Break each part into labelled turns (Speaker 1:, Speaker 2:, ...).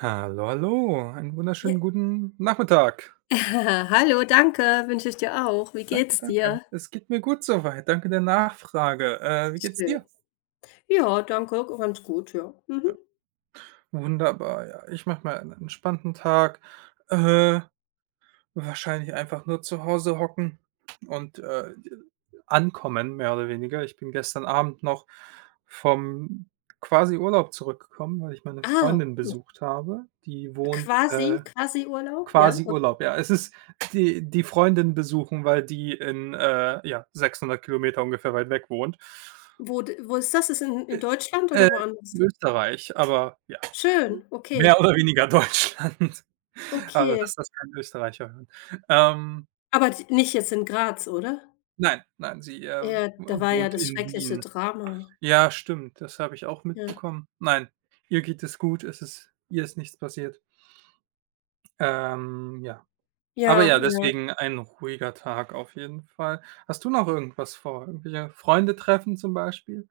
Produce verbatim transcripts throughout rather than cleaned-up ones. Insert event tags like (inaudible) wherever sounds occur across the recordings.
Speaker 1: Hallo, hallo, einen
Speaker 2: Ja.
Speaker 1: wunderschönen guten Nachmittag.
Speaker 2: (laughs) Hallo, danke, wünsche ich dir auch. Wie
Speaker 1: Danke,
Speaker 2: geht's
Speaker 1: danke.
Speaker 2: dir?
Speaker 1: Es geht mir gut so weit. Danke der Nachfrage. Äh, wie geht's
Speaker 2: Schön.
Speaker 1: dir?
Speaker 2: Ja, danke, ganz gut, ja. Mhm.
Speaker 1: Wunderbar, ja. Ich mache mal einen entspannten Tag. Äh, Wahrscheinlich einfach nur zu Hause hocken und, äh, ankommen, mehr oder weniger. Ich bin gestern Abend noch vom quasi Urlaub zurückgekommen, weil ich meine
Speaker 2: Ah,
Speaker 1: Freundin besucht habe. Die wohnt,
Speaker 2: quasi
Speaker 1: äh
Speaker 2: quasi Urlaub, ja?
Speaker 1: Quasi
Speaker 2: Okay.
Speaker 1: Urlaub, ja. Es ist die die Freundin besuchen, weil die in, äh, ja, sechshundert Kilometer ungefähr weit weg wohnt.
Speaker 2: Wo d wo ist das? Ist in
Speaker 1: Äh,
Speaker 2: in Deutschland
Speaker 1: äh,
Speaker 2: oder woanders?
Speaker 1: Österreich, aber ja,
Speaker 2: Schön,
Speaker 1: mehr
Speaker 2: okay,
Speaker 1: oder weniger Deutschland. (laughs) Also
Speaker 2: okay.
Speaker 1: lass das kein Österreicher hören. Ähm,
Speaker 2: Aber d nicht jetzt in Graz, oder?
Speaker 1: nein, nein, sie, äh,
Speaker 2: Ja, da war ja
Speaker 1: wohnt
Speaker 2: das
Speaker 1: in
Speaker 2: schreckliche
Speaker 1: Wien.
Speaker 2: Drama.
Speaker 1: Ja, stimmt, das habe ich auch
Speaker 2: Ja.
Speaker 1: mitbekommen. Nein, ihr geht es gut, es ist ihr ist nichts passiert. Ähm, ja. Aber
Speaker 2: Ja,
Speaker 1: ja,
Speaker 2: ja.
Speaker 1: deswegen ein ruhiger Tag auf jeden Fall. Hast du noch irgendwas vor? Irgendwelche Freunde treffen zum Beispiel?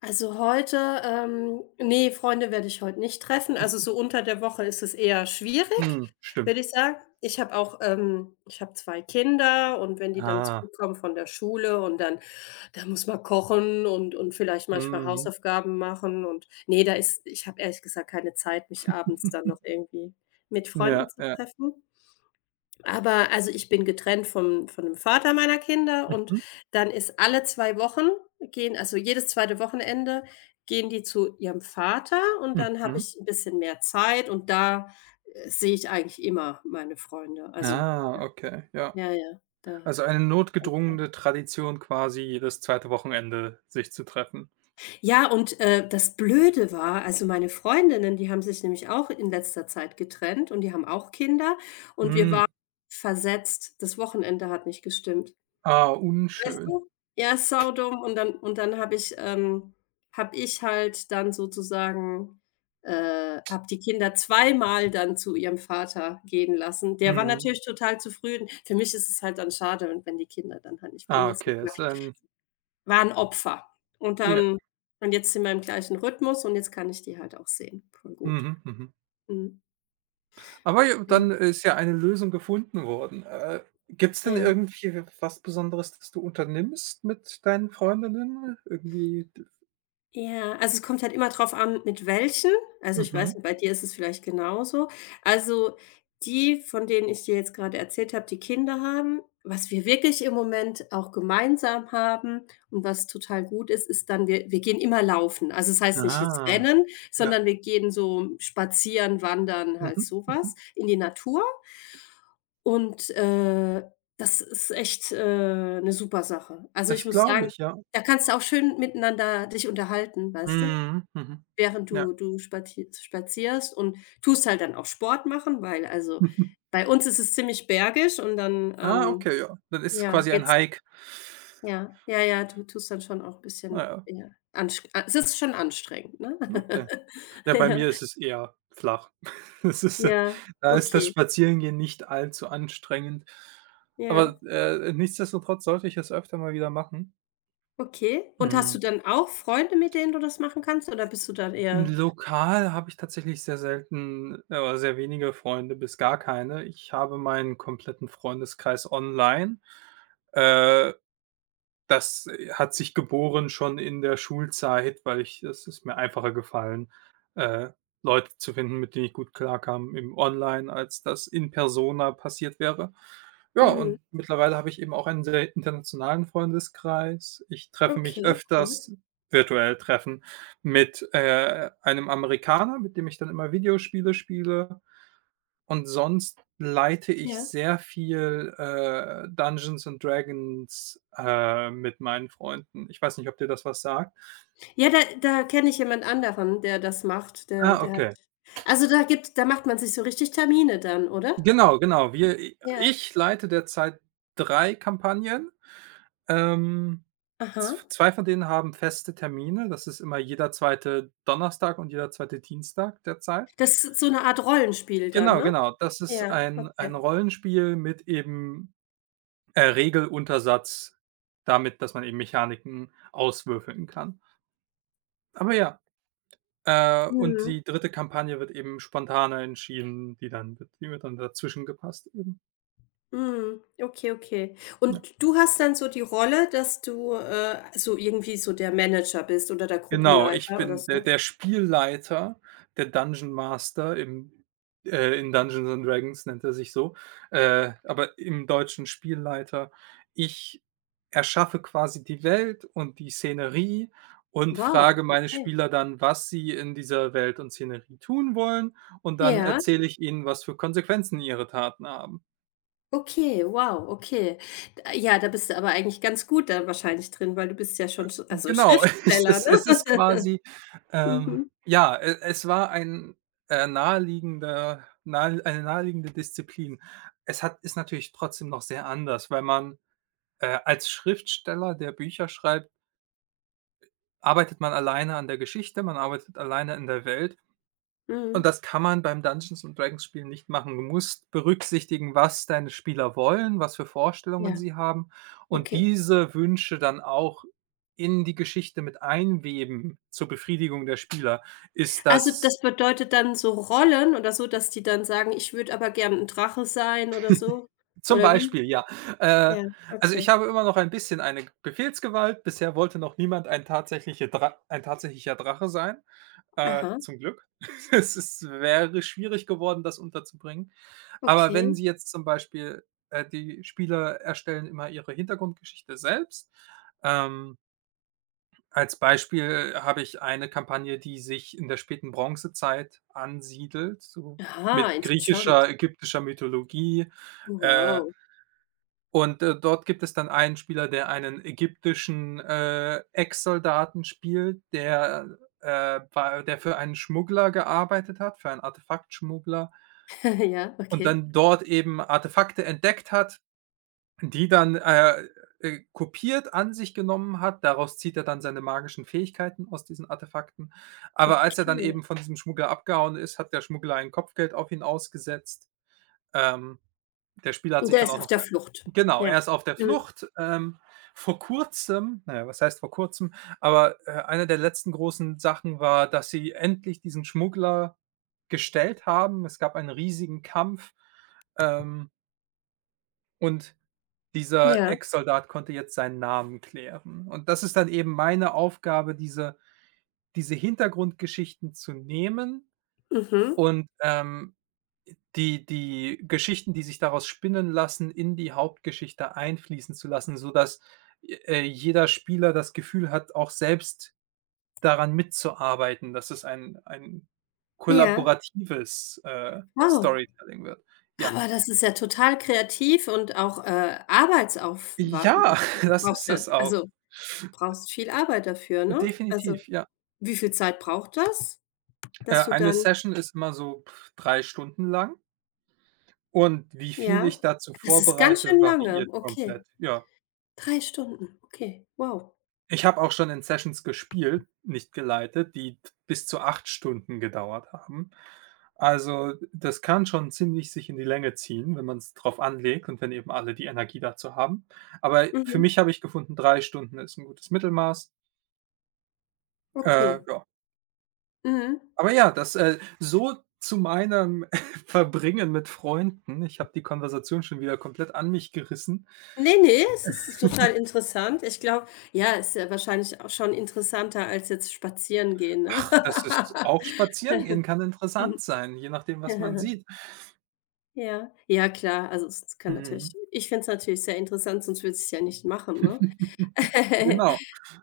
Speaker 2: Also heute ähm, ne, Freunde werde ich heute nicht treffen. Also,
Speaker 1: (laughs)
Speaker 2: so unter der Woche ist es eher schwierig,
Speaker 1: Mhm, stimmt.
Speaker 2: würde ich sagen. Ich habe auch ähm, ich habe zwei Kinder, und wenn die dann
Speaker 1: Ah,
Speaker 2: zurückkommen von der Schule, und dann da muss man kochen und und vielleicht manchmal
Speaker 1: mhm.
Speaker 2: Hausaufgaben machen, und nee, da ist ich habe ehrlich gesagt keine Zeit, mich abends dann noch
Speaker 1: (laughs)
Speaker 2: irgendwie mit
Speaker 1: Ja,
Speaker 2: Freunden zu
Speaker 1: ja.
Speaker 2: treffen. Aber also, ich bin getrennt vom von dem Vater meiner Kinder, und
Speaker 1: Mhm,
Speaker 2: dann ist alle zwei Wochen gehen also, jedes zweite Wochenende gehen die zu ihrem Vater, und dann habe
Speaker 1: mhm.
Speaker 2: ich ein bisschen mehr Zeit, und da äh, sehe ich eigentlich immer meine Freunde. Also,
Speaker 1: Ah, okay, ja.
Speaker 2: ja, ja, da.
Speaker 1: Also eine notgedrungene Tradition quasi, jedes zweite Wochenende sich zu treffen.
Speaker 2: Ja, und äh, das Blöde war, also, meine Freundinnen, die haben sich nämlich auch in letzter Zeit getrennt und die haben auch Kinder, und wir
Speaker 1: Mhm.
Speaker 2: waren versetzt. Das Wochenende hat nicht gestimmt.
Speaker 1: Ah,
Speaker 2: Weißt
Speaker 1: unschön.
Speaker 2: du? Ja, saudumm, und dann und dann habe ich ähm, habe ich halt dann sozusagen äh, habe die Kinder zweimal dann zu ihrem Vater gehen lassen. Der war
Speaker 1: Mhm.
Speaker 2: natürlich total zufrieden. Für mich ist es halt dann schade, wenn wenn die Kinder dann halt nicht bei
Speaker 1: Ah,
Speaker 2: mir sind,
Speaker 1: okay,
Speaker 2: aber
Speaker 1: ist ein
Speaker 2: war 'n Opfer. Und
Speaker 1: ja.
Speaker 2: dann und jetzt sind wir im gleichen Rhythmus, und jetzt kann ich die halt auch sehen. Voll gut.
Speaker 1: Mhm, mhm.
Speaker 2: Mhm.
Speaker 1: Aber j
Speaker 2: Mhm.
Speaker 1: dann ist ja eine Lösung gefunden worden. Äh, gibt es denn
Speaker 2: Ja.
Speaker 1: irgendwie was Besonderes, das du unternimmst mit deinen Freundinnen? Irgendwie d
Speaker 2: Ja, also es kommt halt immer drauf an, mit welchen. Also, ich
Speaker 1: mhm.
Speaker 2: weiß nicht, bei dir ist es vielleicht genauso. Also, die, von denen ich dir jetzt gerade erzählt habe, die Kinder haben, was wir wirklich im Moment auch gemeinsam haben und was total gut ist, ist dann, wir, wir gehen immer laufen. Also, das heißt nicht jetzt
Speaker 1: Ah,
Speaker 2: rennen,
Speaker 1: ja.
Speaker 2: sondern wir gehen so spazieren, wandern, halt
Speaker 1: Mhm, mhm.
Speaker 2: sowas in die Natur. Und äh, das ist echt äh, 'ne super Sache. Also, ich
Speaker 1: Das
Speaker 2: muss
Speaker 1: glaube
Speaker 2: sagen,
Speaker 1: ich, ja.
Speaker 2: da kannst du auch schön miteinander dich unterhalten, weißt du?
Speaker 1: Mhm, mhm.
Speaker 2: Während
Speaker 1: Ja.
Speaker 2: du du spatie spazierst und tust halt dann auch Sport machen, weil, also,
Speaker 1: (laughs)
Speaker 2: bei uns ist es ziemlich bergig, und dann
Speaker 1: Ah,
Speaker 2: ähm,
Speaker 1: okay, ja. Dann ist es
Speaker 2: ja,
Speaker 1: quasi ein
Speaker 2: geht's
Speaker 1: Hike.
Speaker 2: ja, ja, ja, du tust dann schon auch bisschen,
Speaker 1: Naja,
Speaker 2: ja, ansch es ist schon anstrengend, ne?
Speaker 1: okay.
Speaker 2: (laughs)
Speaker 1: Ja, bei
Speaker 2: Ja,
Speaker 1: mir ist es eher flach. (laughs) Das ist äh,
Speaker 2: ja,
Speaker 1: Da ist das
Speaker 2: okay,
Speaker 1: Spazierengehen nicht allzu anstrengend.
Speaker 2: ja.
Speaker 1: Aber, äh, nichtsdestotrotz sollte ich es öfter mal wieder machen.
Speaker 2: Okay. Und hast du
Speaker 1: Mhm.
Speaker 2: dann auch Freunde, mit denen du das machen kannst, oder bist du dann eher
Speaker 1: Lokal habe ich tatsächlich sehr selten äh, oder sehr wenige Freunde bis gar keine. Ich habe meinen kompletten Freundeskreis online. Äh Das, äh, hat sich geboren schon in der Schulzeit, weil ich es ist mir einfacher gefallen, äh, Leute zu finden, mit denen ich gut klarkam im Online, als das in Persona passiert wäre. Ja,
Speaker 2: mhm,
Speaker 1: und mittlerweile habe ich eben auch einen sehr internationalen Freundeskreis. Ich treffe mich
Speaker 2: okay, cool.
Speaker 1: öfters virtuell treffen mit, äh, einem Amerikaner, mit dem ich dann immer Videospiele spiele. Und sonst leite ich
Speaker 2: Ja.
Speaker 1: sehr viel, äh, Dungeons& and Dragons, äh, mit meinen Freunden. Ich weiß nicht, ob dir das was sagt.
Speaker 2: Ja, da da kenne ich jemand anderen, der das macht. Der
Speaker 1: Ah,
Speaker 2: der hat,
Speaker 1: okay.
Speaker 2: also, da gibt da macht man sich so richtig Termine dann, oder?
Speaker 1: Genau, genau. Wir
Speaker 2: Ja.
Speaker 1: Ich leite derzeit drei Kampagnen. Ähm, z
Speaker 2: Aha.
Speaker 1: zwei von denen haben feste Termine. Das ist immer jeder zweite Donnerstag und jeder zweite Dienstag derzeit.
Speaker 2: Das ist so 'ne Art Rollenspiel dann,
Speaker 1: Genau,
Speaker 2: ne?
Speaker 1: genau. Das ist
Speaker 2: Ja,
Speaker 1: ein ein
Speaker 2: okay.
Speaker 1: Rollenspiel mit eben Äh, Regeluntersatz, damit, dass man eben Mechaniken auswürfeln kann. Aber ja, äh, und
Speaker 2: Mhm.
Speaker 1: die dritte Kampagne wird eben spontaner entschieden, die dann wird die wird dann dazwischen gepasst eben.
Speaker 2: Mhm. Okay, okay. Und du hast dann so die Rolle, dass du äh, so irgendwie so der Manager bist oder der
Speaker 1: Genau, ich
Speaker 2: Gruppenleiter oder
Speaker 1: bin der
Speaker 2: so?
Speaker 1: der Spielleiter, der Dungeon Master im äh, in Dungeons& and Dragons nennt er sich so, äh, aber im Deutschen Spielleiter. Ich erschaffe quasi die Welt und die Szenerie und frage
Speaker 2: Wow,
Speaker 1: meine
Speaker 2: okay.
Speaker 1: Spieler dann, was sie in dieser Welt und Szenerie tun wollen, und dann
Speaker 2: Ja.
Speaker 1: erzähle ich ihnen, was für Konsequenzen ihre Taten haben.
Speaker 2: Okay, wow, okay. D ja, da bist du aber eigentlich ganz gut da wahrscheinlich drin, weil du bist ja schon sch also
Speaker 1: Genau, (laughs) es
Speaker 2: Schriftsteller, ne?
Speaker 1: ist es ist
Speaker 2: (laughs)
Speaker 1: quasi ähm,
Speaker 2: Mhm,
Speaker 1: ja, e es war ein, äh, naheliegender nahe eine naheliegende Disziplin. Es hat ist natürlich trotzdem noch sehr anders, weil man, äh, als Schriftsteller, der Bücher schreibt, arbeitet man alleine an der Geschichte, man arbeitet alleine in der Welt
Speaker 2: mhm.
Speaker 1: und das kann man beim Dungeons& and Dragons Spielen nicht machen. Du musst berücksichtigen, was deine Spieler wollen, was für Vorstellungen
Speaker 2: Ja,
Speaker 1: sie haben und
Speaker 2: okay.
Speaker 1: diese Wünsche dann auch in die Geschichte mit einweben zur Befriedigung der Spieler. Ist
Speaker 2: Also,
Speaker 1: das
Speaker 2: das bedeutet dann so Rollen oder so, dass die dann sagen: „Ich würde aber gern ein Drache sein“, oder so?
Speaker 1: zum
Speaker 2: Oder wie?
Speaker 1: Beispiel, ja. Äh,
Speaker 2: Ja,
Speaker 1: also, ich
Speaker 2: okay.
Speaker 1: habe immer noch ein bisschen eine Befehlsgewalt. Bisher wollte noch niemand ein tatsächliche Dra ein tatsächlicher Drache sein, äh,
Speaker 2: Aha,
Speaker 1: zum Glück. (laughs) Es ist wäre schwierig geworden, das unterzubringen. Aber
Speaker 2: okay.
Speaker 1: wenn sie jetzt zum Beispiel äh, die Spieler erstellen immer ihre Hintergrundgeschichte selbst. Ähm, Als Beispiel habe ich eine Kampagne, die sich in der späten Bronzezeit ansiedelt, so
Speaker 2: Aha,
Speaker 1: mit
Speaker 2: interessant.
Speaker 1: griechischer, ägyptischer Mythologie. Äh,
Speaker 2: Wow.
Speaker 1: und, äh, dort gibt es dann einen Spieler, der einen ägyptischen, äh, Ex-Soldaten spielt, der, äh, bei der für einen Schmuggler gearbeitet hat, für einen Artefaktschmuggler
Speaker 2: (laughs) Ja,
Speaker 1: und
Speaker 2: okay.
Speaker 1: dann dort eben Artefakte entdeckt hat. Die dann, äh, äh, kopiert, an sich genommen hat. Daraus zieht er dann seine magischen Fähigkeiten aus diesen Artefakten. Aber als er dann
Speaker 2: Okay.
Speaker 1: eben von diesem Schmuggler abgehauen ist, hat der Schmuggler ein Kopfgeld auf ihn ausgesetzt. Ähm, Der Spieler hat
Speaker 2: Und
Speaker 1: sich
Speaker 2: der
Speaker 1: dann
Speaker 2: ist
Speaker 1: auch
Speaker 2: auf
Speaker 1: noch
Speaker 2: der
Speaker 1: ein.
Speaker 2: Flucht.
Speaker 1: Genau,
Speaker 2: Ja.
Speaker 1: er ist auf der
Speaker 2: Mhm.
Speaker 1: Flucht. Ähm, vor Kurzem na ja, was heißt vor Kurzem, aber, äh, eine der letzten großen Sachen war, dass sie endlich diesen Schmuggler gestellt haben. Es gab einen riesigen Kampf, ähm, und dieser
Speaker 2: Ja.
Speaker 1: Ex-Soldat konnte jetzt seinen Namen klären. Und das ist dann eben meine Aufgabe, diese diese Hintergrundgeschichten zu nehmen
Speaker 2: Mhm.
Speaker 1: und, ähm, die die Geschichten, die sich daraus spinnen lassen, in die Hauptgeschichte einfließen zu lassen, sodass, äh, jeder Spieler das Gefühl hat, auch selbst daran mitzuarbeiten, dass es ein ein
Speaker 2: Ja.
Speaker 1: kollaboratives, äh,
Speaker 2: Wow.
Speaker 1: Storytelling wird. Ja.
Speaker 2: Aber das ist ja total kreativ und auch äh, Arbeitsaufwa
Speaker 1: Ja,
Speaker 2: du
Speaker 1: (laughs) das
Speaker 2: brauchst
Speaker 1: ist
Speaker 2: ja
Speaker 1: es auch.
Speaker 2: also, brauchst viel Arbeit dafür, ne? Also,
Speaker 1: Definitiv, ja.
Speaker 2: wie viel Zeit braucht das,
Speaker 1: Äh,
Speaker 2: dass du
Speaker 1: eine
Speaker 2: dann
Speaker 1: Session ist immer so pff, drei Stunden lang und wie viel
Speaker 2: ja?
Speaker 1: ich dazu
Speaker 2: Das ist ganz
Speaker 1: vorbereite,
Speaker 2: schön lange,
Speaker 1: variiert komplett,
Speaker 2: okay.
Speaker 1: ja.
Speaker 2: Drei Stunden, okay, wow.
Speaker 1: Ich habe auch schon in Sessions gespielt, nicht geleitet, die t bis zu acht Stunden gedauert haben. Also, das kann schon ziemlich sich in die Länge ziehen, wenn man es drauf anlegt und wenn eben alle die Energie dazu haben. Aber für
Speaker 2: Mhm,
Speaker 1: mich habe ich gefunden, drei Stunden ist ein gutes Mittelmaß. Äh,
Speaker 2: okay.
Speaker 1: ja.
Speaker 2: Mhm.
Speaker 1: Aber ja, das, äh, so zu meinem (laughs) Verbringen mit Freunden. Ich habe die Konversation schon wieder komplett an mich gerissen.
Speaker 2: Ne, ne, es ist total interessant. Ich glaube, ja, ist ja wahrscheinlich auch schon interessanter als jetzt spazieren gehen, ne?
Speaker 1: Ach, das ist auch Spazierengehen
Speaker 2: (laughs)
Speaker 1: kann interessant
Speaker 2: Mhm.
Speaker 1: sein, je nachdem, was man sieht.
Speaker 2: Ja, ja klar, also es es kann natürlich,
Speaker 1: Mhm.
Speaker 2: ich fände es natürlich sehr interessant, sonst würde ich es ja nicht machen, ne?
Speaker 1: (laughs)
Speaker 2: (laughs)
Speaker 1: Genau.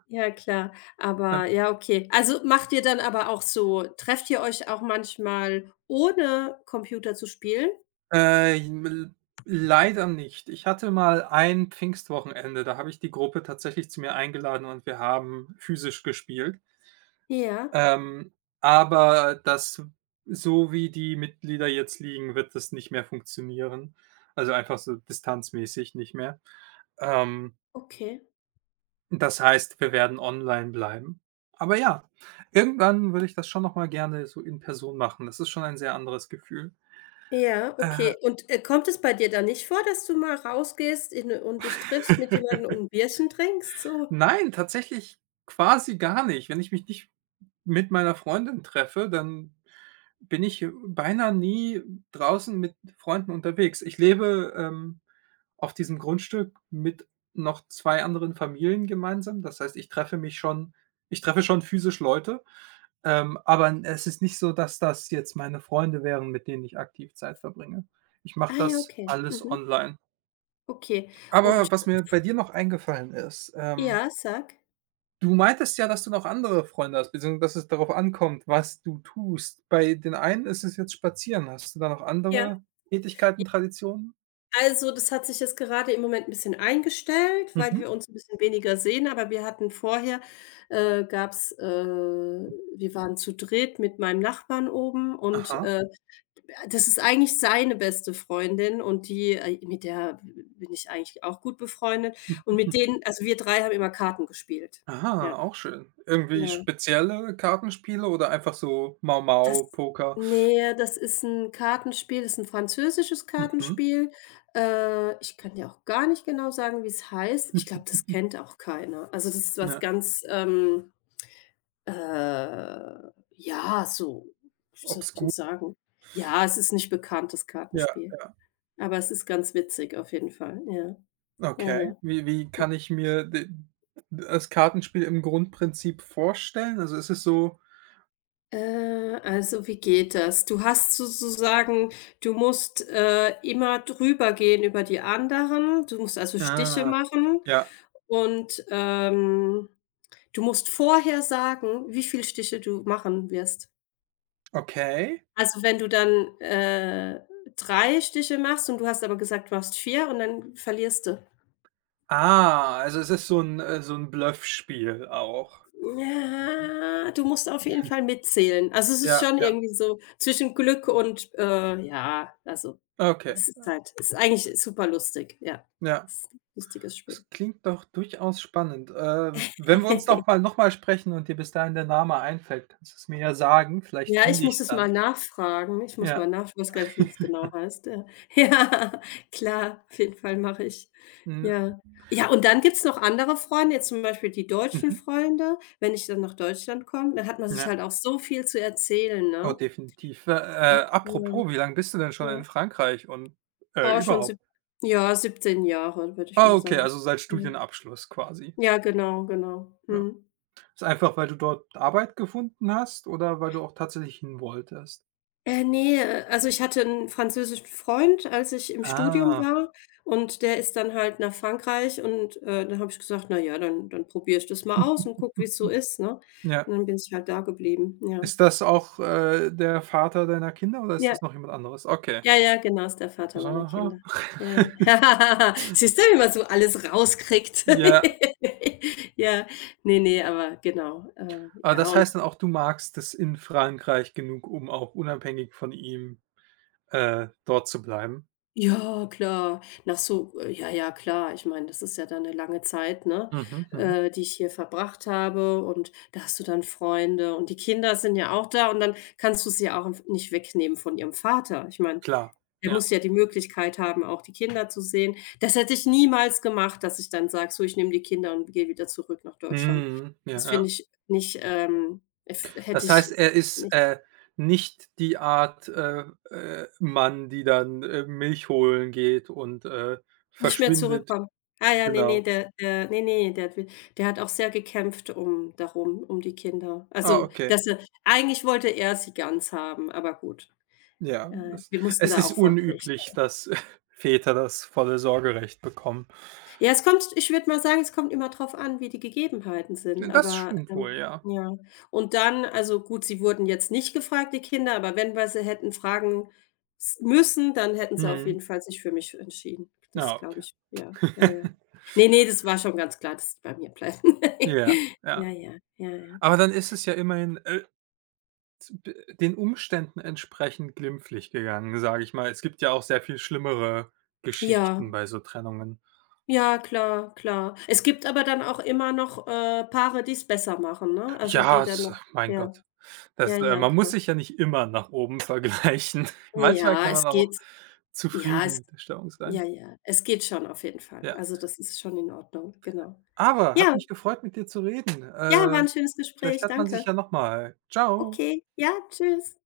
Speaker 2: Ja klar, aber
Speaker 1: Ähm,
Speaker 2: ja, okay. Also, macht ihr dann aber auch so, trefft ihr euch auch manchmal ohne Computer zu spielen?
Speaker 1: äh, l Leider nicht. Ich hatte mal ein Pfingstwochenende, da habe ich die Gruppe tatsächlich zu mir eingeladen und wir haben physisch gespielt.
Speaker 2: Ja,
Speaker 1: Ähm, aber das So wie die Mitglieder jetzt liegen, wird das nicht mehr funktionieren. Also, einfach so distanzmäßig nicht mehr. Ähm,
Speaker 2: okay.
Speaker 1: Das heißt, wir werden online bleiben. Aber ja, irgendwann würde ich das schon noch mal gerne so in Person machen. Das ist schon ein sehr anderes Gefühl.
Speaker 2: Ja, okay. Und äh, kommt es bei dir dann nicht vor, dass du mal rausgehst in und dich triffst mit jemandem und 'n Bierchen trinkst so?
Speaker 1: Nein, tatsächlich quasi gar nicht. Wenn ich mich nicht mit meiner Freundin treffe, dann bin ich beinahe nie draußen mit Freunden unterwegs. Ich lebe, ähm, auf diesem Grundstück mit noch zwei anderen Familien gemeinsam. Das heißt, ich treffe mich schon ich treffe schon physisch Leute, ähm, aber es ist nicht so, dass das jetzt meine Freunde wären, mit denen ich aktiv Zeit verbringe. Ich mache
Speaker 2: Ah ja,
Speaker 1: das
Speaker 2: okay.
Speaker 1: alles
Speaker 2: Mhm.
Speaker 1: online.
Speaker 2: Okay. Und
Speaker 1: Aber was mir bei dir noch eingefallen ist, ähm
Speaker 2: ja, sag.
Speaker 1: du meintest ja, dass du noch andere Freunde hast, beziehungsweise dass es darauf ankommt, was du tust. Bei den einen ist es jetzt Spazieren. Hast du da noch
Speaker 2: Ja.
Speaker 1: andere Tätigkeiten, Traditionen?
Speaker 2: Also, das hat sich jetzt gerade im Moment ein bisschen eingestellt, weil
Speaker 1: Mhm.
Speaker 2: wir uns ein bisschen weniger sehen, aber wir hatten vorher äh, gab's äh, wir waren zu dritt mit meinem Nachbarn oben, und
Speaker 1: Aha.
Speaker 2: äh, das ist eigentlich seine beste Freundin, und die äh, mit der bin ich eigentlich auch gut befreundet, und mit
Speaker 1: (laughs)
Speaker 2: denen, also, wir drei haben immer Karten gespielt.
Speaker 1: Aha,
Speaker 2: Ja,
Speaker 1: auch schön. Irgendwie
Speaker 2: ja.
Speaker 1: spezielle Kartenspiele oder einfach so Mau
Speaker 2: Das
Speaker 1: Mau, Poker?
Speaker 2: ne, das ist 'n Kartenspiel, ist 'n französisches
Speaker 1: Mhm.
Speaker 2: Kartenspiel. Äh, ich kann dir auch gar nicht genau sagen, wie's heißt. Ich glaube, das kennt auch keiner. Also, das ist was
Speaker 1: Ja,
Speaker 2: ganz, ähm, äh, ja, so, wie soll ich denn
Speaker 1: obskur.
Speaker 2: sagen? Ja, es ist nicht bekannt, das
Speaker 1: Ja,
Speaker 2: Kartenspiel,
Speaker 1: ja.
Speaker 2: aber es ist ganz witzig auf jeden Fall. Ja, ja,
Speaker 1: Okay.
Speaker 2: ja.
Speaker 1: Wie wie kann ich mir de das Kartenspiel im Grundprinzip vorstellen? Also, ist es so
Speaker 2: Äh, also, wie geht das? Du hast sozusagen, du musst äh, immer drüber gehen über die anderen. Du musst also Stiche
Speaker 1: ah,
Speaker 2: machen
Speaker 1: ja,
Speaker 2: und ähm, du musst vorher sagen, wie viele Stiche du machen wirst.
Speaker 1: okay.
Speaker 2: Also, wenn du dann äh, drei Stiche machst und du hast aber gesagt, du machst vier, und dann verlierst du.
Speaker 1: Ah, also es ist so 'n äh, so 'n Bluffspiel auch.
Speaker 2: Ja, du musst auf jeden Fall mitzählen. Also, es ist
Speaker 1: Ja,
Speaker 2: schon
Speaker 1: ja,
Speaker 2: irgendwie so zwischen Glück und äh, ja, also,
Speaker 1: okay.
Speaker 2: es ist halt ist eigentlich super lustig. Ja.
Speaker 1: Ja,
Speaker 2: Ist 'n lustiges Spiel.
Speaker 1: das klingt doch durchaus spannend. Äh, wenn wir uns doch mal
Speaker 2: (laughs)
Speaker 1: noch mal sprechen und dir bis dahin der Name einfällt, kannst du's mir ja sagen, vielleicht
Speaker 2: Ja, ich
Speaker 1: finde
Speaker 2: muss
Speaker 1: ich's
Speaker 2: es
Speaker 1: dann.
Speaker 2: mal nachfragen. Ich muss mal
Speaker 1: Ja,
Speaker 2: nachf Weiß gar nicht, wie das genau heißt, ja. (laughs) Ja, klar, auf jeden Fall mache ich.
Speaker 1: n
Speaker 2: Ja. Ja, und dann gibt's noch andere Freunde, jetzt zum Beispiel die deutschen
Speaker 1: mhm,
Speaker 2: Freunde. Wenn ich dann nach Deutschland komme, dann hat man sich
Speaker 1: ja.
Speaker 2: halt auch so viel zu erzählen,
Speaker 1: Oh,
Speaker 2: ne?
Speaker 1: definitiv. Äh, äh,
Speaker 2: Was ja,
Speaker 1: apropos, wie lang bist du denn schon in
Speaker 2: ja.
Speaker 1: Frankreich und, äh,
Speaker 2: Oh, schon
Speaker 1: überhaupt?
Speaker 2: sieb ja, siebzehn Jahre, würde ich
Speaker 1: Ah,
Speaker 2: mal
Speaker 1: okay,
Speaker 2: sagen.
Speaker 1: also seit
Speaker 2: Ja.
Speaker 1: Studienabschluss quasi.
Speaker 2: Ja, genau, genau.
Speaker 1: Ja.
Speaker 2: Mhm.
Speaker 1: Ist einfach, weil du dort Arbeit gefunden hast oder weil du auch tatsächlich hin wolltest?
Speaker 2: Äh, ne, äh, also ich hatte 'n französischen Freund, als ich im Studium
Speaker 1: Ah,
Speaker 2: war, und der ist dann halt nach Frankreich, und äh, dann habe ich gesagt: „Na ja, dann dann probiere ich das mal aus und gucke, wie's so ist“, ne?
Speaker 1: ja.
Speaker 2: Und dann bin ich halt da geblieben, ja.
Speaker 1: Ist das auch, äh, der Vater deiner Kinder oder ist
Speaker 2: Ja,
Speaker 1: das noch jemand anderes? Okay.
Speaker 2: ja, ja, genau, ist der Vater
Speaker 1: So,
Speaker 2: meiner
Speaker 1: aha.
Speaker 2: Kinder. Ja, ja. (laughs) Siehst du, wie man so alles rauskriegt.
Speaker 1: Ja,
Speaker 2: (laughs) Ja, ne, ne, aber genau, äh,
Speaker 1: aber
Speaker 2: ja,
Speaker 1: das
Speaker 2: und.
Speaker 1: heißt dann auch, du magst es in Frankreich genug, um auch unabhängig von ihm, äh, dort zu bleiben?
Speaker 2: Ja, klar. Nach so äh, ja, ja, klar. Ich meine, das ist ja dann eine lange Zeit, ne,
Speaker 1: Mhm, mhm.
Speaker 2: äh, die ich hier verbracht habe, und da hast du dann Freunde und die Kinder sind ja auch da, und dann kannst du sie ja auch nicht wegnehmen von ihrem Vater. Ich meine,
Speaker 1: Klar,
Speaker 2: der
Speaker 1: ja.
Speaker 2: muss ja die Möglichkeit haben, auch die Kinder zu sehen. Das hätte ich niemals gemacht, dass ich dann sage: „So, ich nehme die Kinder und gehe wieder zurück nach Deutschland.“
Speaker 1: Mhm, ja,
Speaker 2: Das finde
Speaker 1: ja.
Speaker 2: ich nicht, ähm, f hätte
Speaker 1: Das heißt,
Speaker 2: ich.
Speaker 1: er ist, äh, nicht die Art, äh, äh, Mann, die dann, äh, Milch holen geht und, äh,
Speaker 2: Nicht mehr
Speaker 1: verschwindet.
Speaker 2: zurückkommen. Ah ja, nee,
Speaker 1: Genau.
Speaker 2: nee, der der nee, ne, der wi der hat auch sehr gekämpft um darum um die Kinder.
Speaker 1: Ah,
Speaker 2: Also,
Speaker 1: okay.
Speaker 2: dass er, eigentlich wollte er sie ganz haben, aber gut,
Speaker 1: Ja,
Speaker 2: äh,
Speaker 1: das
Speaker 2: wir mussten
Speaker 1: es
Speaker 2: da
Speaker 1: ist
Speaker 2: auch vor Gericht.
Speaker 1: unüblich, dass (laughs) Väter das volle Sorgerecht bekommen.
Speaker 2: Ja, es kommt ich würde mal sagen, es kommt immer drauf an, wie die Gegebenheiten sind,
Speaker 1: Das
Speaker 2: aber
Speaker 1: stimmt wohl,
Speaker 2: ähm
Speaker 1: ja.
Speaker 2: ja. Und dann, also gut, sie wurden jetzt nicht gefragt, die Kinder, aber wenn wir sie hätten fragen s müssen, dann hätten sie auf
Speaker 1: Mhm.
Speaker 2: jeden Fall sich für mich entschieden. Das
Speaker 1: Ja,
Speaker 2: glaube ich. Ja, ja,
Speaker 1: okay.
Speaker 2: ja.
Speaker 1: (laughs)
Speaker 2: Nee, nee, das war schon ganz klar, dass sie bei mir bleiben. (laughs)
Speaker 1: Ja,
Speaker 2: Ja,
Speaker 1: ja.
Speaker 2: ja, ja, ja.
Speaker 1: Aber dann ist es ja immerhin, äh, z b den Umständen entsprechend glimpflich gegangen, sage ich mal. Es gibt ja auch sehr viel schlimmere Geschichten
Speaker 2: Ja,
Speaker 1: bei so Trennungen.
Speaker 2: ja, klar, klar. Es gibt aber dann auch immer noch äh, Paare, die es besser machen, ne? Also,
Speaker 1: Ja,
Speaker 2: die dann
Speaker 1: es
Speaker 2: noch,
Speaker 1: mein
Speaker 2: ja,
Speaker 1: Gott.
Speaker 2: ja,
Speaker 1: Das äh,
Speaker 2: ja,
Speaker 1: Man muss
Speaker 2: klar.
Speaker 1: sich ja nicht immer nach oben (laughs) vergleichen. Manchmal
Speaker 2: Ja,
Speaker 1: kann man
Speaker 2: es
Speaker 1: auch
Speaker 2: geht, ja,
Speaker 1: zufrieden
Speaker 2: es.
Speaker 1: mit der Stellung sein.
Speaker 2: Ja, ja, es geht schon auf jeden Fall.
Speaker 1: Ja.
Speaker 2: Also, das ist schon in Ordnung, genau.
Speaker 1: Aber hat
Speaker 2: Ja,
Speaker 1: mich gefreut, mit dir zu reden.
Speaker 2: ja, war
Speaker 1: Äh,
Speaker 2: 'n schönes
Speaker 1: vielleicht
Speaker 2: Gespräch,
Speaker 1: hat man
Speaker 2: danke.
Speaker 1: sich ja noch mal. Ciao.
Speaker 2: Okay, ja, tschüss.